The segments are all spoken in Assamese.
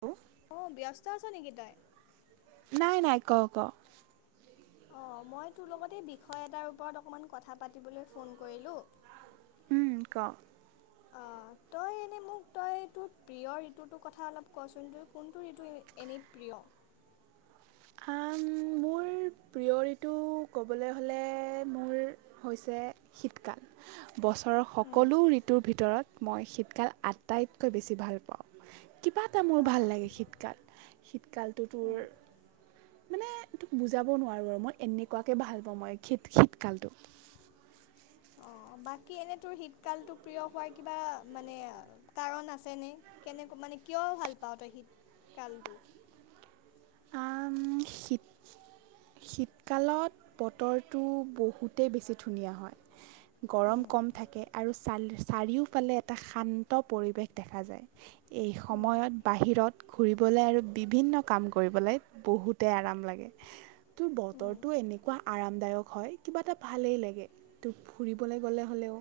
হ [unintelligible] অ ব্যস্ত আছা নেকি তই নাই নাই ক ক অ মই তোৰ লগতে এই বিষয় এটাৰ ওপৰত অকণমান কথা পাতিবলৈ ফোন কৰিলোঁ উম ক অ তই এনেই মোক তই তোৰ প্ৰিয় ঋতুটোৰ কথা অলপ কোৱাচোন তই কোনটো ঋতু এনেই প্ৰিয় উম মোৰ প্ৰিয় ঋতু ক'বলৈ হ'লে মোৰ হৈছে শীতকাল বছৰৰ উম, সকলো ঋতুৰ ভিতৰত মই শীতকাল আটাইতকৈ বেছি ভাল পাওঁ কিবা এটা মোৰ ভাল অঁ লাগে শীতকাল কালটো উম, টোৰ মানে তোক বুজি যাব নোৱাৰোঁ আৰু মই এনেকুৱাকে ভাল পাওঁ মই শীত শীতকালটো অঁ বাকী এনে তোৰ শীতকালটো প্ৰিয় হোৱাৰ কিবা মানে কাৰণ আছেনে কেনেকে মানে কিয় ভাল পাও তই শীতকালটো উম শীত শীতকালত বতৰটো বহুতেই বেছি ধুনীয়া হয় গৰম উম, কম থাকে আৰু চ চাৰিওফালে এটা শান্ত পৰিৱেশ দেখা যায় এই উম, সময়ত বাহিৰত ঘুৰিবলৈ আৰু বিভিন্ন কাম কৰিবলৈ বহুতেই আৰাম লাগে তোৰ উম, বতৰটো এনেকুৱা আৰামদায়ক হয় কিবা এটা ভালেই লাগে তো ফুৰিবলৈ গ'লে হ'লেও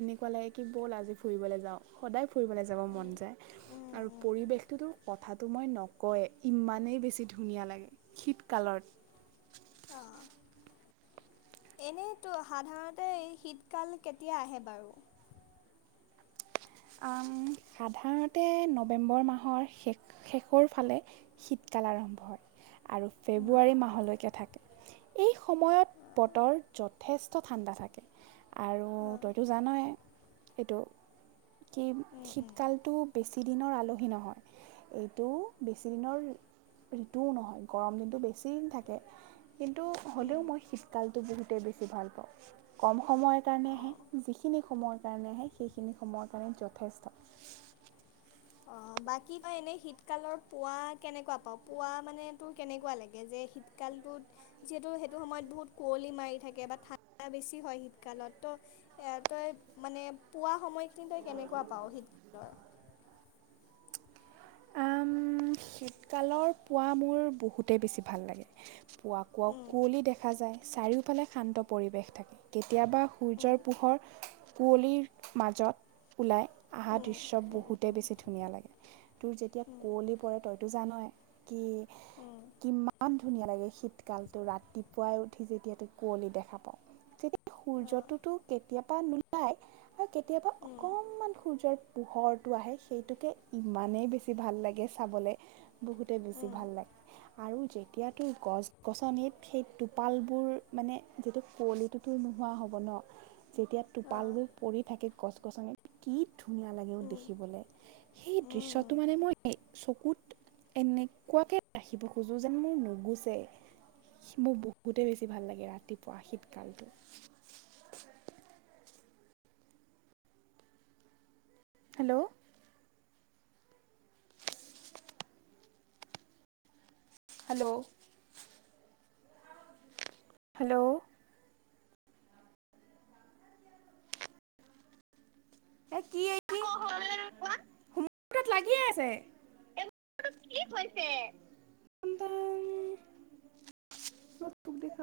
এনেকুৱা লাগে কি ব'ল আজি ফুৰিবলৈ যাওঁ। সদায় ফুৰিবলৈ যাব মন উম, যায় উম, আৰু উম, উম। পৰিৱেশটোতো কথাটো মই নকয় ইমানেই বেছি ধুনীয়া লাগে, শীতকালত অ, এনেইতো সাধাৰণতে এই শীতকাল কেতিয়া আহে বাৰু? কম সাধাৰণতে নৱেম্বৰ মাহৰ শে ষ শেষৰ ফালে শীতকাল আৰম্ভ হয়। আৰু ফেব্ৰুৱাৰী মাহলৈকে থাকে। এই সময়ত বতৰ যথেষ্ট ঠাণ্ডা থাকে আৰু তইতো জানয়ে এইটো কি শীতকালটো বেছি দিনৰ আলহী নহয়। এইটো বেছি দিনৰ ঋতুও নহয়। গৰম দিনটো বেছি দিন থাকে কিন্তু হ'লেও মই শীতকালটো বহুতেই বেছি ভাল পাওঁ। কম সময়ৰ কাৰণে আহে যিখিনি সময়ৰ কাৰণে আহে সেইখিনি ময়ৰ কাৰণে যথেষ্ট অ বাকী বাই এনেই শীতকালৰ পোৱা কেনেকুৱা পাৱ। পোৱাা মানে তোৰ কেনেকুৱা লাগে যে শীতকালটোত যিহেতু সেইটো সময়ত বহুত কুঁৱলী মাৰি থাকে বা ঠাণ্ডা বেছি হয় শীতকালত। ত' তই মানে পোৱা সময়খিনি তই কেনেকুৱা পাৱ শীতকালৰ আম, শীতকালৰ পুৱা মোৰ বহুতেই বেছি ভাল লাগে। পুৱা কুৱা উম, কুঁৱলী দেখা যায় চাৰিওফালে শান্ত পৰিৱেশ থাকে। কেতিয়াবা সূৰ্যৰ উম, পোহৰ কুঁৱলীৰ মাজত ওলাই আহা উম, দৃশ্য উম, বহুতেই উম, বেছি ধুনীয়া লাগে। তোৰ যেতিয়া উম, কুঁৱলী পৰে জানৱে কি উম, কিমান ইমান ধুনীয়া লাগে শীতকালতটো। ৰাতিপুৱাই উঠি যেতিয়া কুঁৱলী দেখা পাওঁ অ, সূৰ্যটোতো কেতিয়াবা নো নাই বা কেতিয়াবা উম, অকনমান সূৰ্যৰ পোহৰটো আহে। সেইটোকে ইমানেই বেছি ভাল লাগে চাবলৈ বহুতে বেছি উম, ভাল লাগে আৰু যেতিয়া তোৰ গছ গছনিত সেই টোপালবোৰ মানে যিটো কুৱলিটো তোৰ নোহোৱা হ'ব ন যেতিয়া অ, টোপালবোৰ পৰি থাকে গছ গছনিত কি ধুনীয়া! লাগেঐ উম, দেখিবলৈ। সেই উম, উম, দৃশ্যটো মানে উম। মই চকুত এনেকুৱাকে ৰাখিব খোজো যেন মোৰ নুগুচে। মোৰ বহুতে বেছি ভাল লাগে ৰাতিপুৱা শীতকালটো। হেল্ল' হেল্ল' হেল্ল' এ কি লাগিয়ে আছে কি দেখ